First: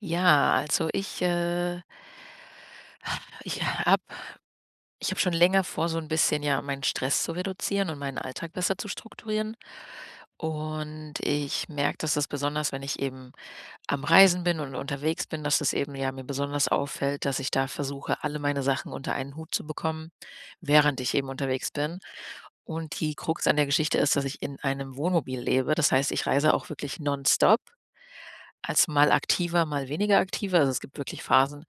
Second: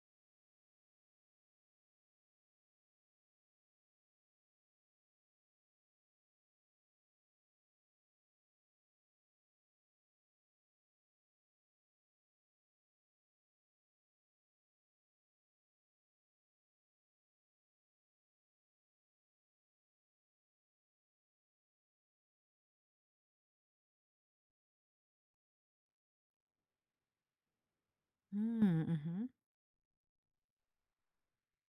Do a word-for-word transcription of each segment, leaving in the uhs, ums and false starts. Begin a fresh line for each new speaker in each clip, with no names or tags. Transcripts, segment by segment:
Ja, also ich, äh ich habe ich habe schon länger vor, so ein bisschen, ja, meinen Stress zu reduzieren und meinen Alltag besser zu strukturieren. Und ich merke, dass das besonders, wenn ich eben am Reisen bin und unterwegs bin, dass das eben, ja, mir besonders auffällt, dass ich da versuche, alle meine Sachen unter einen Hut zu bekommen, während ich eben unterwegs bin. Und die Krux an der Geschichte ist, dass ich in einem Wohnmobil lebe. Das heißt, ich reise auch wirklich nonstop,
Hm,
als mal
mhm.
aktiver, mal weniger aktiver. Also, es gibt wirklich Phasen.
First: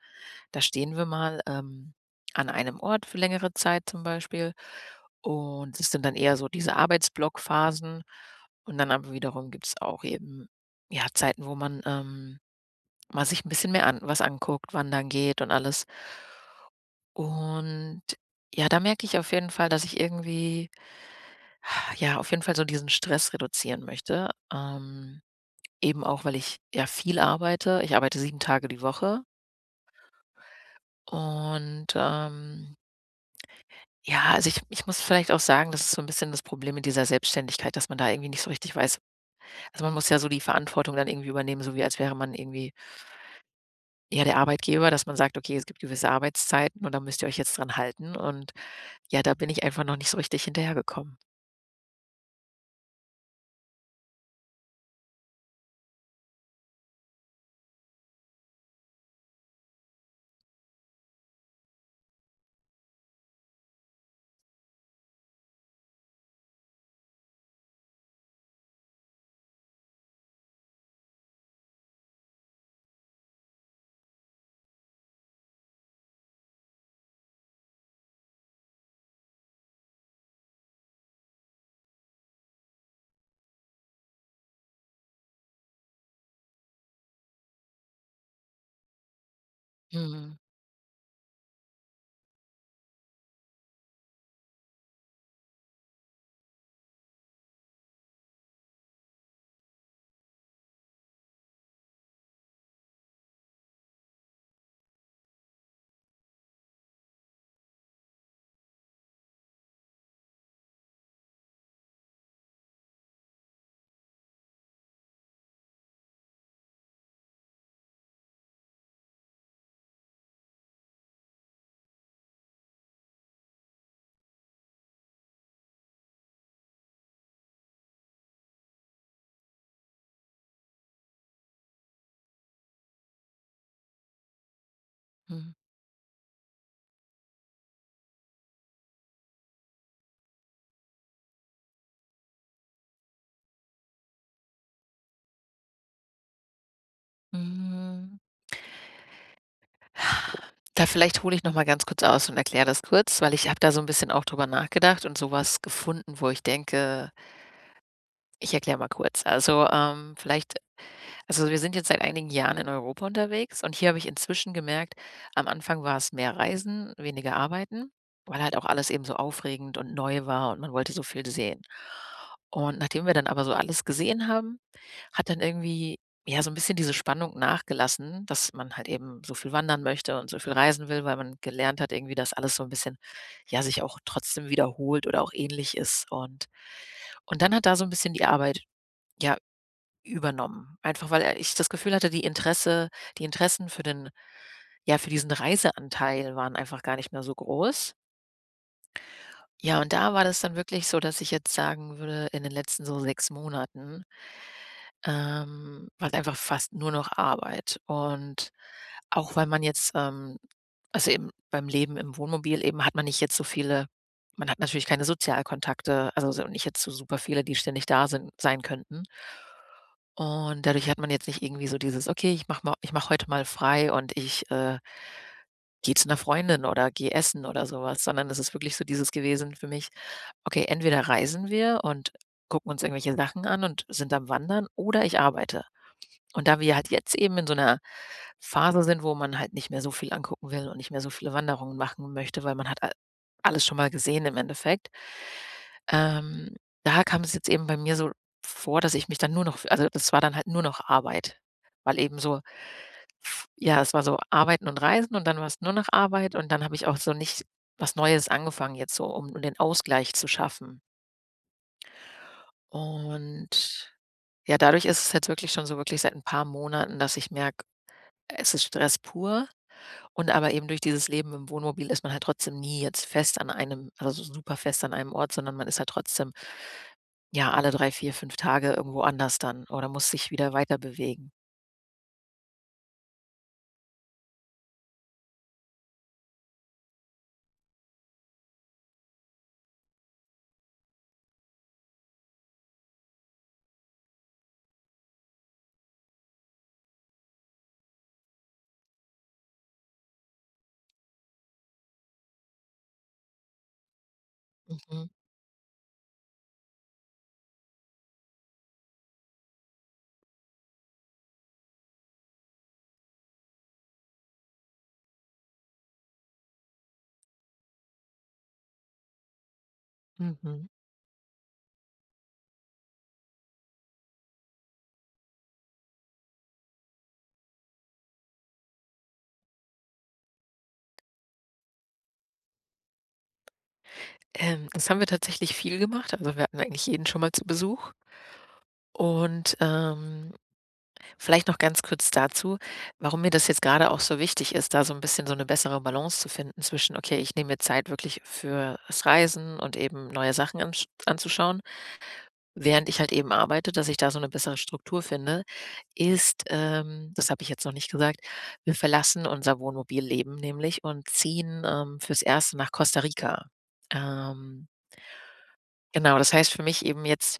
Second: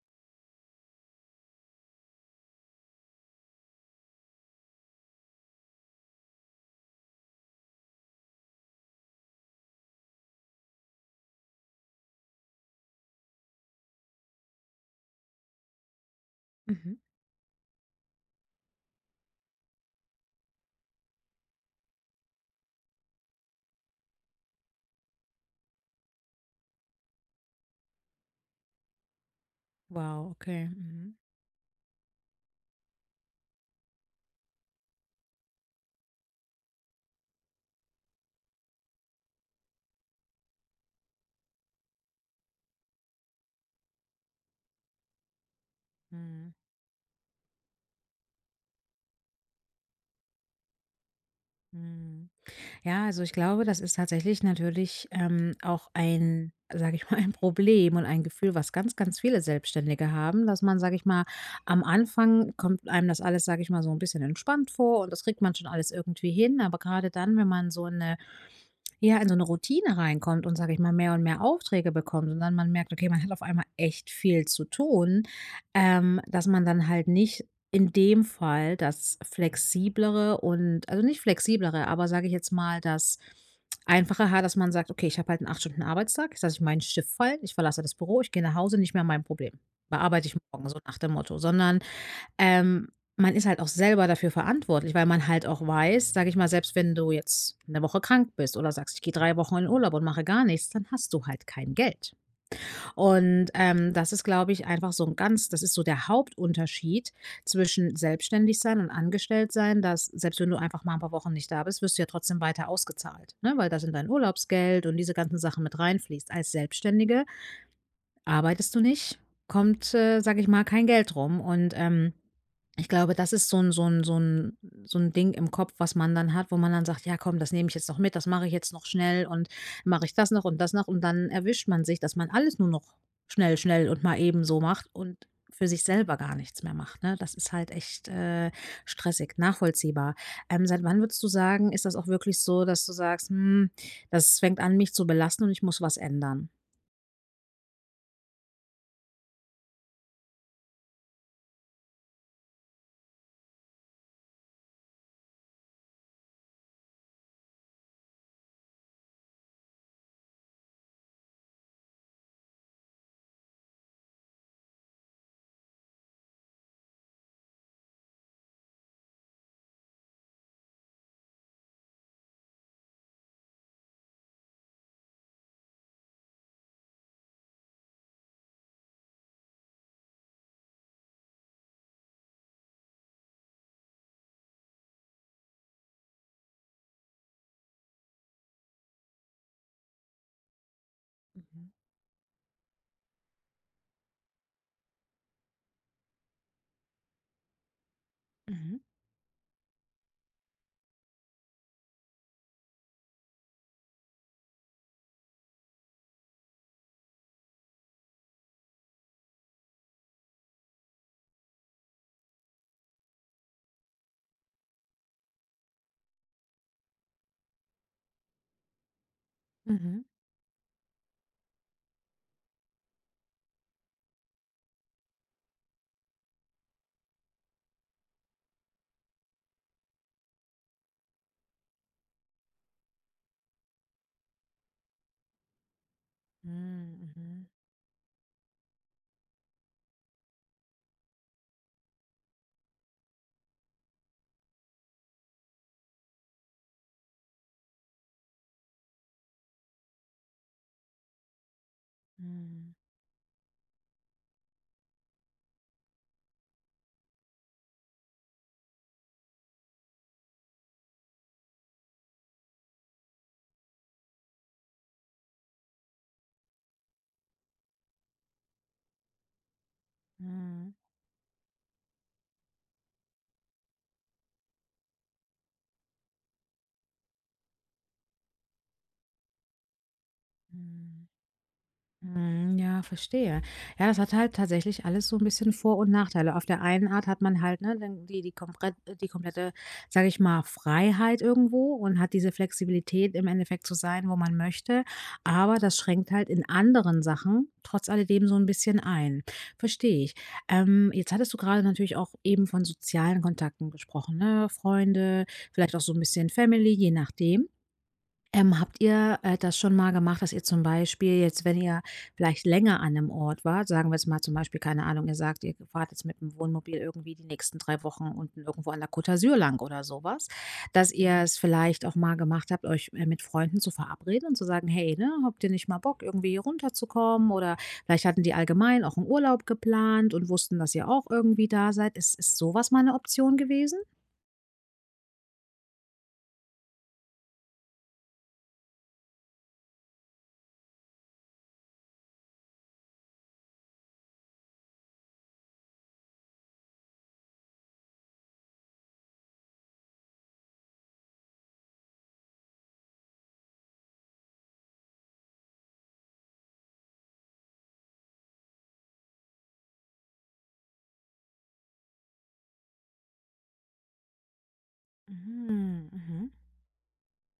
Da stehen wir mal, ähm, an einem Ort für längere Zeit, zum Beispiel, und es sind dann eher so diese Arbeitsblockphasen, und dann aber wiederum gibt es auch eben, ja, Zeiten, wo man, ähm, mal sich ein bisschen mehr an was anguckt, wandern geht und alles.
Mhm.
Und ja, da merke ich auf jeden Fall, dass ich irgendwie ja, auf jeden Fall so diesen Stress reduzieren möchte, ähm, eben auch, weil ich ja viel arbeite. Ich arbeite sieben Tage die Woche,
Wow, okay. Mhm.
und, ähm Ja, also ich ich muss vielleicht auch sagen, das ist so ein bisschen das Problem mit dieser Selbstständigkeit, dass man da irgendwie nicht so richtig weiß. Also, man muss ja so die Verantwortung dann irgendwie übernehmen, so wie als wäre man irgendwie, ja, der Arbeitgeber, dass man sagt: „Okay, es gibt gewisse
Mhm.
Arbeitszeiten und da müsst ihr euch jetzt dran halten.“ Und ja, da bin ich einfach noch nicht so richtig hinterhergekommen.
Mhm. Ja, also ich glaube, das ist tatsächlich natürlich ähm, auch ein, sage ich mal, ein Problem und ein Gefühl, was ganz, ganz viele Selbstständige haben, dass man, sage ich mal, am Anfang kommt einem das alles, sage ich mal, so ein bisschen entspannt vor und das kriegt man schon alles irgendwie hin. Aber gerade dann, wenn man so eine, ja, in so eine Routine reinkommt und, sage ich mal, mehr und mehr Aufträge bekommt und dann man merkt, okay, man hat auf einmal echt viel zu tun, ähm, dass man dann halt nicht in dem Fall das flexiblere und also nicht flexiblere, aber sage ich jetzt mal, das einfache Haar, dass man sagt: „Okay, ich habe halt einen acht Stunden Arbeitstag. Jetzt lasse ich meinen Stift fallen, ich verlasse das Büro, ich gehe nach Hause, nicht mehr mein Problem. Bearbeite ich
Mhm,
morgen“, so nach dem Motto. Sondern, ähm, man ist halt auch selber dafür verantwortlich, weil man halt auch weiß, sage ich mal, selbst wenn du jetzt eine Woche krank bist oder sagst: „Ich gehe drei Wochen in Urlaub und mache gar nichts“, dann hast du halt kein Geld. Und, ähm, das ist, glaube ich, einfach so ein ganz das ist so der Hauptunterschied zwischen selbstständig sein und angestellt sein, dass selbst wenn du einfach mal ein paar Wochen nicht da bist, wirst du ja trotzdem weiter ausgezahlt, ne, weil da sind dein Urlaubsgeld und diese ganzen Sachen mit reinfließt. Als Selbstständige arbeitest du nicht, kommt, äh, sage ich mal, kein Geld rum und, ähm, ich glaube, das ist so ein so ein so ein so ein Ding im Kopf, was man dann hat, wo man dann sagt: „Ja komm, das nehme ich jetzt noch mit, das mache ich jetzt noch schnell und mache ich das noch und das noch“, und dann erwischt man sich, dass man alles nur noch schnell, schnell und mal eben so macht und
mhm,
für sich selber gar nichts mehr macht, ne? Das ist halt echt, äh, stressig, nachvollziehbar. Ähm, seit wann würdest du sagen, ist das auch wirklich so, dass du sagst: „Hm, das fängt an, mich zu belasten und ich muss was ändern?“
mhm. Da vielleicht hole ich noch mal ganz kurz aus und erkläre das kurz, weil ich habe da so ein bisschen auch drüber nachgedacht und sowas gefunden, wo ich denke, ich erkläre mal kurz. Also, ähm, vielleicht Also, wir sind jetzt seit einigen Jahren in Europa unterwegs, und hier habe ich inzwischen gemerkt, am Anfang war es mehr Reisen, weniger Arbeiten, weil halt auch alles eben so aufregend und neu war und man wollte so viel sehen. Und nachdem wir dann aber so alles gesehen haben, hat dann irgendwie, ja, so ein bisschen diese Spannung nachgelassen, dass man halt eben so viel wandern möchte und so viel reisen will, weil man gelernt hat irgendwie, dass alles so ein bisschen, ja, sich auch trotzdem wiederholt oder auch ähnlich ist. Und und dann hat da so ein bisschen die Arbeit, ja, übernommen. Einfach, weil, äh, ich das
Mhm,
Gefühl hatte, die Interesse die Interessen für den ja, für diesen Reiseanteil waren einfach gar nicht mehr so groß.
mhm.
Ja, und da war das dann wirklich so, dass ich jetzt sagen würde, in den letzten so sechs Monaten, ähm, war es einfach fast nur noch Arbeit. Und auch weil man jetzt, ähm also, eben beim Leben im Wohnmobil, eben hat man nicht jetzt so viele. Man hat natürlich keine Sozialkontakte, also, so nicht jetzt so super viele, die ständig da sind sein könnten.
Mhm.
Und dadurch hat man jetzt nicht irgendwie so dieses: „Okay, ich mache mal ich mache heute mal frei und ich, äh, gehe zu einer Freundin oder gehe essen“ oder sowas, sondern es ist wirklich so dieses gewesen für mich: „Okay, entweder reisen wir und gucken uns irgendwelche Sachen an und sind am Wandern oder ich arbeite.“ Und da wir halt
Mhm,
jetzt eben in
mhm,
so einer Phase sind, wo man halt nicht mehr so viel angucken will und nicht mehr so viele Wanderungen machen möchte, weil man hat al alles schon mal gesehen im Endeffekt. ähm, Da kam es jetzt eben bei mir so vor, dass ich mich dann nur noch, also, das war dann halt nur noch Arbeit, weil eben so,
mhm,
ja, es war so Arbeiten und Reisen und dann war es nur noch Arbeit, und dann habe ich auch so nicht was Neues angefangen jetzt so, um um den Ausgleich zu schaffen. Und ja, dadurch ist es jetzt wirklich schon so wirklich seit ein paar Monaten, dass ich merke, es ist Stress pur, und aber eben
mhm,
durch dieses Leben im Wohnmobil ist man halt trotzdem nie jetzt fest an einem, also, so super fest an einem Ort, sondern man ist halt trotzdem, ja, alle drei, vier, fünf Tage irgendwo anders dann oder muss sich wieder
mhm.
weiterbewegen.
Ja, verstehe. Ja, das hat halt tatsächlich alles so ein bisschen Vor- und Nachteile. Auf der einen Art hat man halt, ne, dann die die komprett die komplette, sage ich mal, Freiheit irgendwo und hat diese Flexibilität, im Endeffekt zu sein, wo man möchte, aber das schränkt halt in anderen Sachen trotz alledem so ein bisschen ein. Verstehe ich. Ähm, jetzt hattest du gerade natürlich auch eben von sozialen Kontakten gesprochen, ne?
Mhm,
Freunde, vielleicht auch so ein bisschen Family, je nachdem. Ähm, habt ihr, äh, das schon mal gemacht, dass ihr zum Beispiel jetzt, wenn ihr vielleicht länger an einem Ort wart, sagen wir jetzt mal zum Beispiel, keine Ahnung, ihr sagt, ihr fahrt jetzt mit dem Wohnmobil irgendwie die nächsten drei Wochen unten irgendwo an der Côte d'Azur lang oder sowas,
mhm.
dass ihr es vielleicht auch mal gemacht habt, euch, äh, mit Freunden zu verabreden und zu sagen: „Hey, ne, habt ihr nicht mal Bock, irgendwie runterzukommen?“ Oder vielleicht hatten die allgemein auch einen Urlaub geplant und wussten, dass ihr auch irgendwie da seid. Ist ist sowas mal eine Option gewesen?
Ähm, das haben wir tatsächlich viel gemacht. Also, wir hatten eigentlich jeden schon mal zu Besuch. Und, ähm, vielleicht noch ganz kurz dazu, warum mir das jetzt gerade auch so wichtig ist, da so ein bisschen so eine bessere Balance zu finden zwischen: „Okay, ich nehme mir Zeit wirklich fürs Reisen und eben neue Sachen ansch anzuschauen.“ Während ich halt eben arbeite, dass ich da so eine bessere Struktur finde, ist, ähm das habe ich jetzt noch nicht gesagt, wir verlassen unser Wohnmobilleben nämlich und ziehen, ähm, fürs Erste nach Costa Rica. Ähm,
Mhm,
genau,
mhm,
Das heißt für mich eben jetzt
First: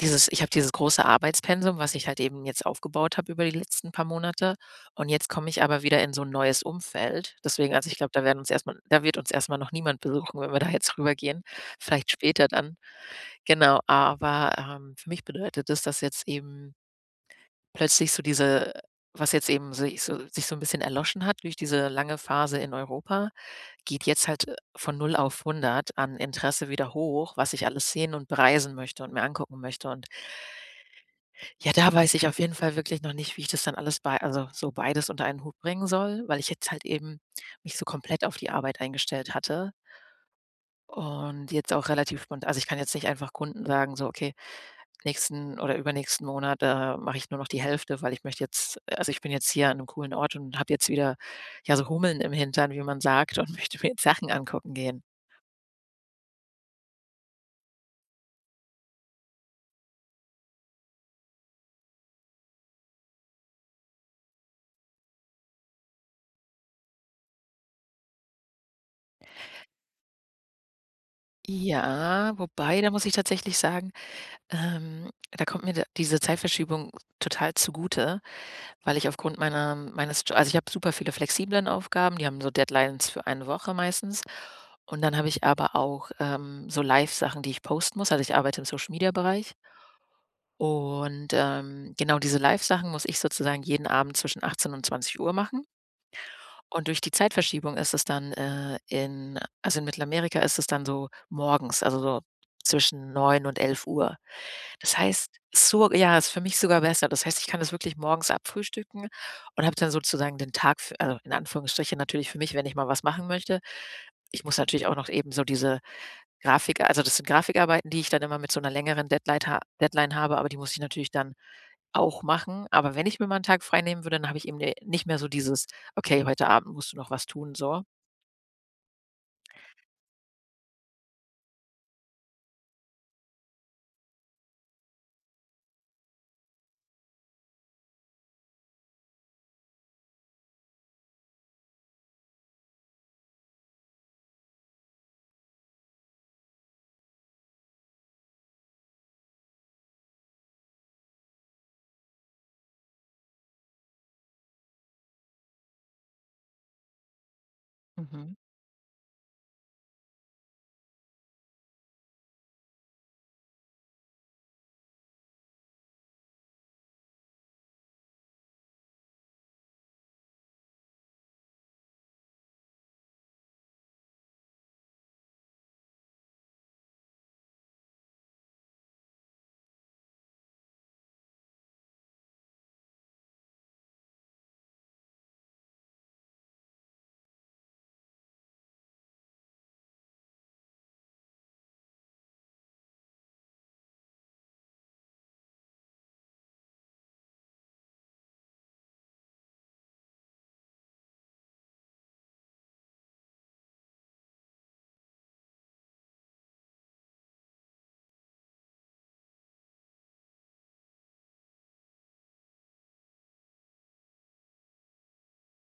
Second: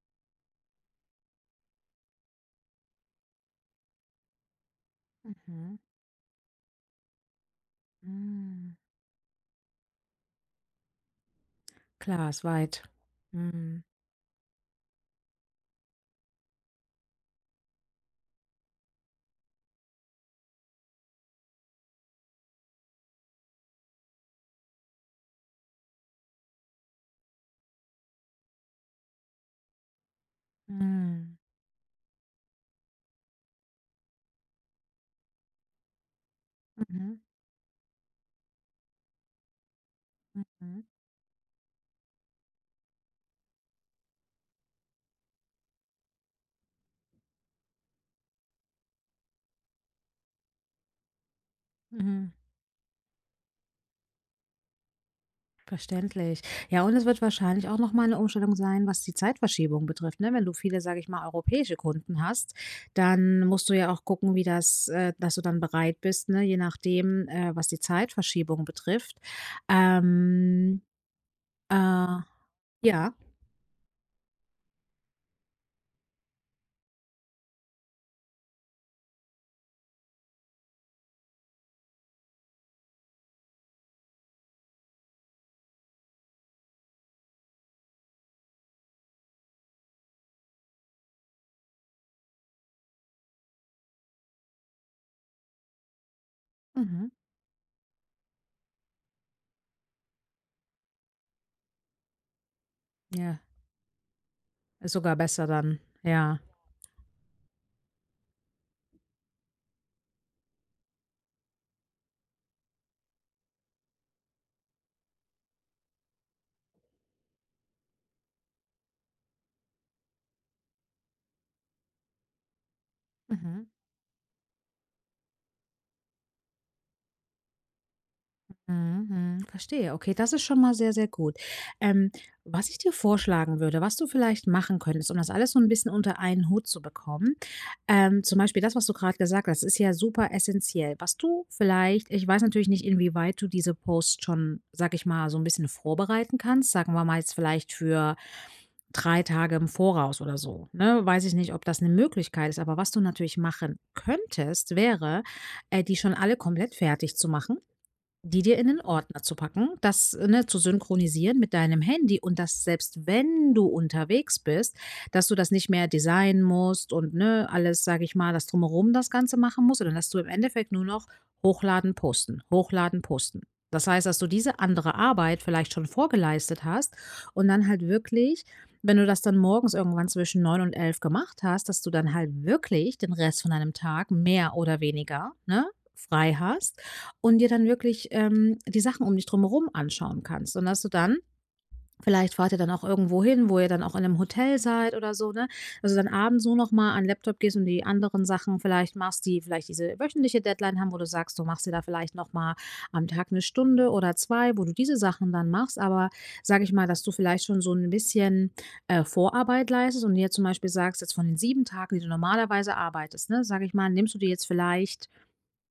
dieses ich habe dieses große Arbeitspensum, was ich halt eben jetzt aufgebaut habe über die letzten paar Monate, und jetzt komme ich
mhm,
aber wieder in so ein neues Umfeld. Deswegen, also, ich glaube, da werden uns
hm.
erstmal, da wird uns erstmal noch niemand besuchen, wenn wir da jetzt rübergehen. Vielleicht
Klar, ist
später dann.
weit.
Genau,
Mhm.
aber, ähm, für mich bedeutet es, dass jetzt eben plötzlich so diese was jetzt eben sich so sich so 'n bisschen erloschen hat durch diese lange Phase in Europa, geht jetzt halt, äh, von null auf hundert an Interesse wieder hoch, was ich alles sehen und bereisen möchte und mir angucken möchte. Und
Mhm.
ja, da weiß ich auf jeden Fall wirklich noch nicht, wie ich das dann alles bei also, so beides unter einen Hut bringen soll, weil ich jetzt halt
Mhm.
eben mich so komplett auf die Arbeit eingestellt hatte,
Mhm.
und jetzt auch relativ spont also, ich kann jetzt nicht einfach Kunden sagen, so: „Okay, nächsten oder übernächsten Monat, äh, mache ich nur noch die Hälfte, weil ich möchte jetzt, äh, also, ich bin jetzt hier an einem coolen Ort und habe jetzt wieder, ja, so Hummeln im
Mhm.
Hintern, wie man sagt, und möchte mir jetzt Sachen angucken gehen.“
Verständlich. Ja, und es wird wahrscheinlich auch noch mal 'ne Umstellung sein, was die Zeitverschiebung betrifft, ne? Wenn du viele, sage ich mal, europäische Kunden hast, dann musst du ja auch gucken, wie das äh, dass du dann bereit bist, ne, je nachdem, äh, was die Zeitverschiebung betrifft. Ähm, äh,
Ja, wobei, da muss ich
ja,
tatsächlich sagen, ähm, da kommt mir d diese Zeitverschiebung total zugute, weil ich aufgrund meiner meines Jo also, ich habe super viele flexiblen Aufgaben, die haben so Deadlines für eine Woche meistens. Und dann habe ich aber auch, ähm, so Live-Sachen, die ich posten muss. Also, ich arbeite im Social-Media-Bereich. Und, ähm, genau diese Live-Sachen muss ich sozusagen jeden Abend zwischen achtzehn und zwanzig Uhr machen. Und durch
mhm,
die Zeitverschiebung ist es dann, äh, in also, in Mittelamerika ist es dann so morgens, also, so zwischen
ja,
neun und elf Uhr.
ist
Das
sogar
heißt,
besser dann,
so ja, ist
ja.
für mich sogar besser. Das heißt, ich kann das wirklich morgens abfrühstücken und habe dann sozusagen den Tag für also, in Anführungsstrichen natürlich, für mich, wenn ich mal was machen möchte. Ich muss natürlich auch noch eben so diese Grafiker also, das sind Grafikarbeiten, die ich dann immer mit so 'ner längeren Deadleit ha Deadline habe, aber die muss ich natürlich dann auch machen. Aber wenn ich mir mal 'n Tag
Mhm.
freinehmen würde, dann habe ich eben ne nicht mehr so dieses: „Okay, heute Abend musst du noch was tun“, so.
Mhm, mhm, verstehe. Okay, das ist schon mal sehr, sehr gut. Ähm, Was ich dir vorschlagen würde, was du vielleicht machen könntest, um das alles so ein bisschen unter einen Hut zu bekommen, ähm, zum Beispiel das, was du gerade gesagt hast, ist ja super essentiell. Was du vielleicht, ich weiß natürlich nicht, inwieweit du diese Posts schon, sag ich mal, so ein bisschen vorbereiten kannst, sagen wir mal jetzt vielleicht für drei Tage im Voraus oder so. Ne? Weiß ich nicht, ob das eine Möglichkeit ist, aber was du natürlich machen könntest, wäre, äh, die schon alle komplett fertig zu machen,
Mhm,
die dir in 'nen Ordner zu packen, das, äh, ne, zu synchronisieren mit deinem Handy und dass selbst wenn du unterwegs bist, dass du das nicht mehr designen musst und, ne, alles, sage ich mal, das Drumherum das Ganze machen musst, sondern dass du im Endeffekt nur noch hochladen, posten, hochladen, posten. Das heißt, dass du diese andere Arbeit vielleicht schon vorgeleistet hast und dann halt wirklich, wenn du das dann morgens irgendwann zwischen neun und elf gemacht hast, dass du dann halt wirklich den Rest von deinem Tag mehr oder weniger, ne, frei hast und dir dann wirklich, ähm, die Sachen um dich drumherum anschauen kannst. Und dass du dann vielleicht fahrt ihr dann auch irgendwo hin, wo ihr dann auch in einem Hotel seid oder so, ne? Also, dann abends so noch mal an 'n Laptop gehst und die anderen Sachen vielleicht machst, die vielleicht diese wöchentliche Deadline haben, wo du sagst, du machst dir da vielleicht noch mal am Tag eine Stunde oder zwei, wo du diese Sachen dann machst. Aber sage ich mal, dass du vielleicht schon so ein bisschen, äh, Vorarbeit leistest und dir zum Beispiel sagst, jetzt von den sieben Tagen, die du normalerweise arbeitest, ne, sage ich mal, nimmst du dir jetzt vielleicht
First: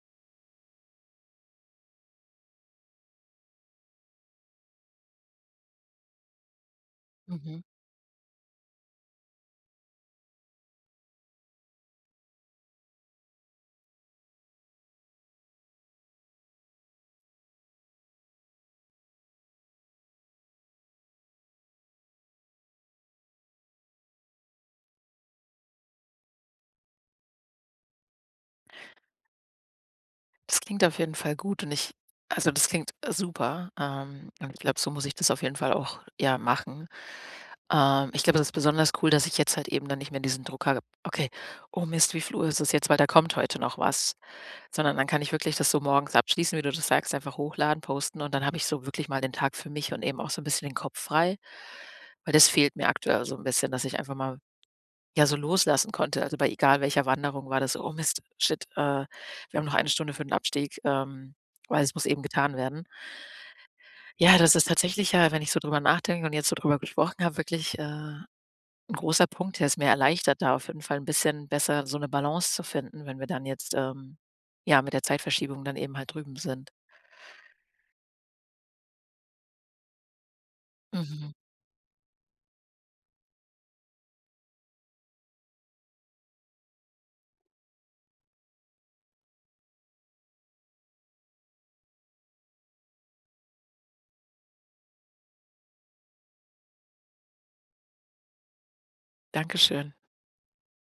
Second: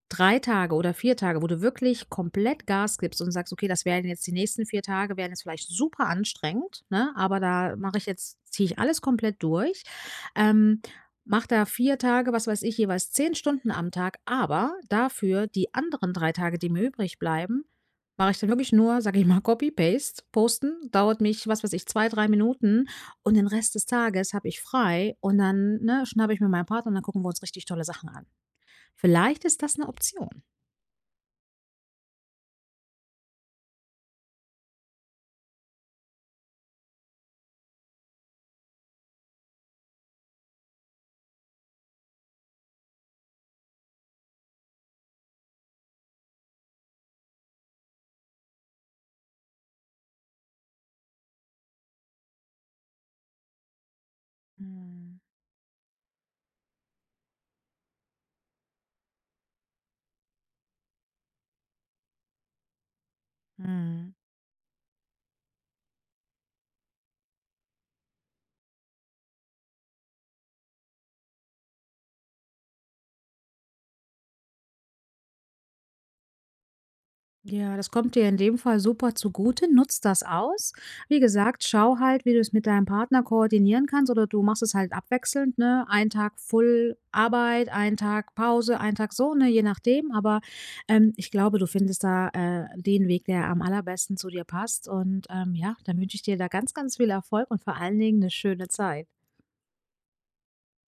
drei Tage oder vier Tage, wo du wirklich komplett Gas gibst und sagst: „Okay, das werden jetzt die nächsten vier Tage werden jetzt vielleicht super anstrengend, ne, aber
mhm.
da mache ich jetzt ziehe ich alles komplett durch.“ Ähm, Mach da vier Tage, was weiß ich, jeweils zehn Stunden am Tag, aber dafür die anderen drei Tage, die mir übrig bleiben, mache ich dann wirklich nur, sage ich mal, Copy Paste, posten, dauert mich, was weiß ich, zwei drei Minuten und den Rest des Tages habe ich frei und dann, ne, schnappe ich mir meinen Partner und dann gucken wir uns richtig tolle Sachen an. Vielleicht ist das eine Option.
Das klingt auf jeden Fall gut, und ich, also, das klingt super, ähm, und ich glaube, so muss ich das auf jeden Fall auch, ja, machen. Ähm, ich glaube, das ist besonders cool, dass ich jetzt halt eben dann nicht mehr diesen Druck habe: „Okay, oh Mist, wie viel Uhr ist es jetzt, weil da kommt heute noch was.“ Sondern dann kann ich wirklich das so morgens abschließen, wie du das sagst, einfach hochladen, posten, und dann habe ich so wirklich mal den Tag für mich und eben auch so ein bisschen den Kopf frei, weil das fehlt mir aktuell so ein bisschen, dass ich einfach mal,
Mhm.
ja, so loslassen konnte. Also, bei egal welcher Wanderung war das so: „Oh Mist, shit, äh, wir haben noch eine Stunde für den Abstieg, ähm, weil es muss eben getan werden.“
Mhm.
Ja, das ist tatsächlich, ja, wenn ich so drüber nachdenke und jetzt so drüber gesprochen habe, wirklich, äh, 'n großer Punkt, der es mir erleichtert, da auf jeden Fall ein bisschen besser so eine Balance zu finden, wenn wir dann jetzt, ähm, ja, mit der Zeitverschiebung dann eben halt drüben sind.
Ja, das kommt dir in dem Fall super zugute. Nutz das aus. Wie
Mhm.
gesagt, schau halt, wie du es mit deinem Partner koordinieren kannst oder du machst es halt abwechselnd, ne? Ein Tag Full Arbeit, ein Tag Pause, ein Tag so, ne? Je nachdem. Aber ähm, ich glaube, du findest da äh, den Weg, der am allerbesten zu dir passt. Und ähm, ja, dann wünsche ich dir da ganz, ganz viel Erfolg und vor allen Dingen eine schöne Zeit.
Dankeschön.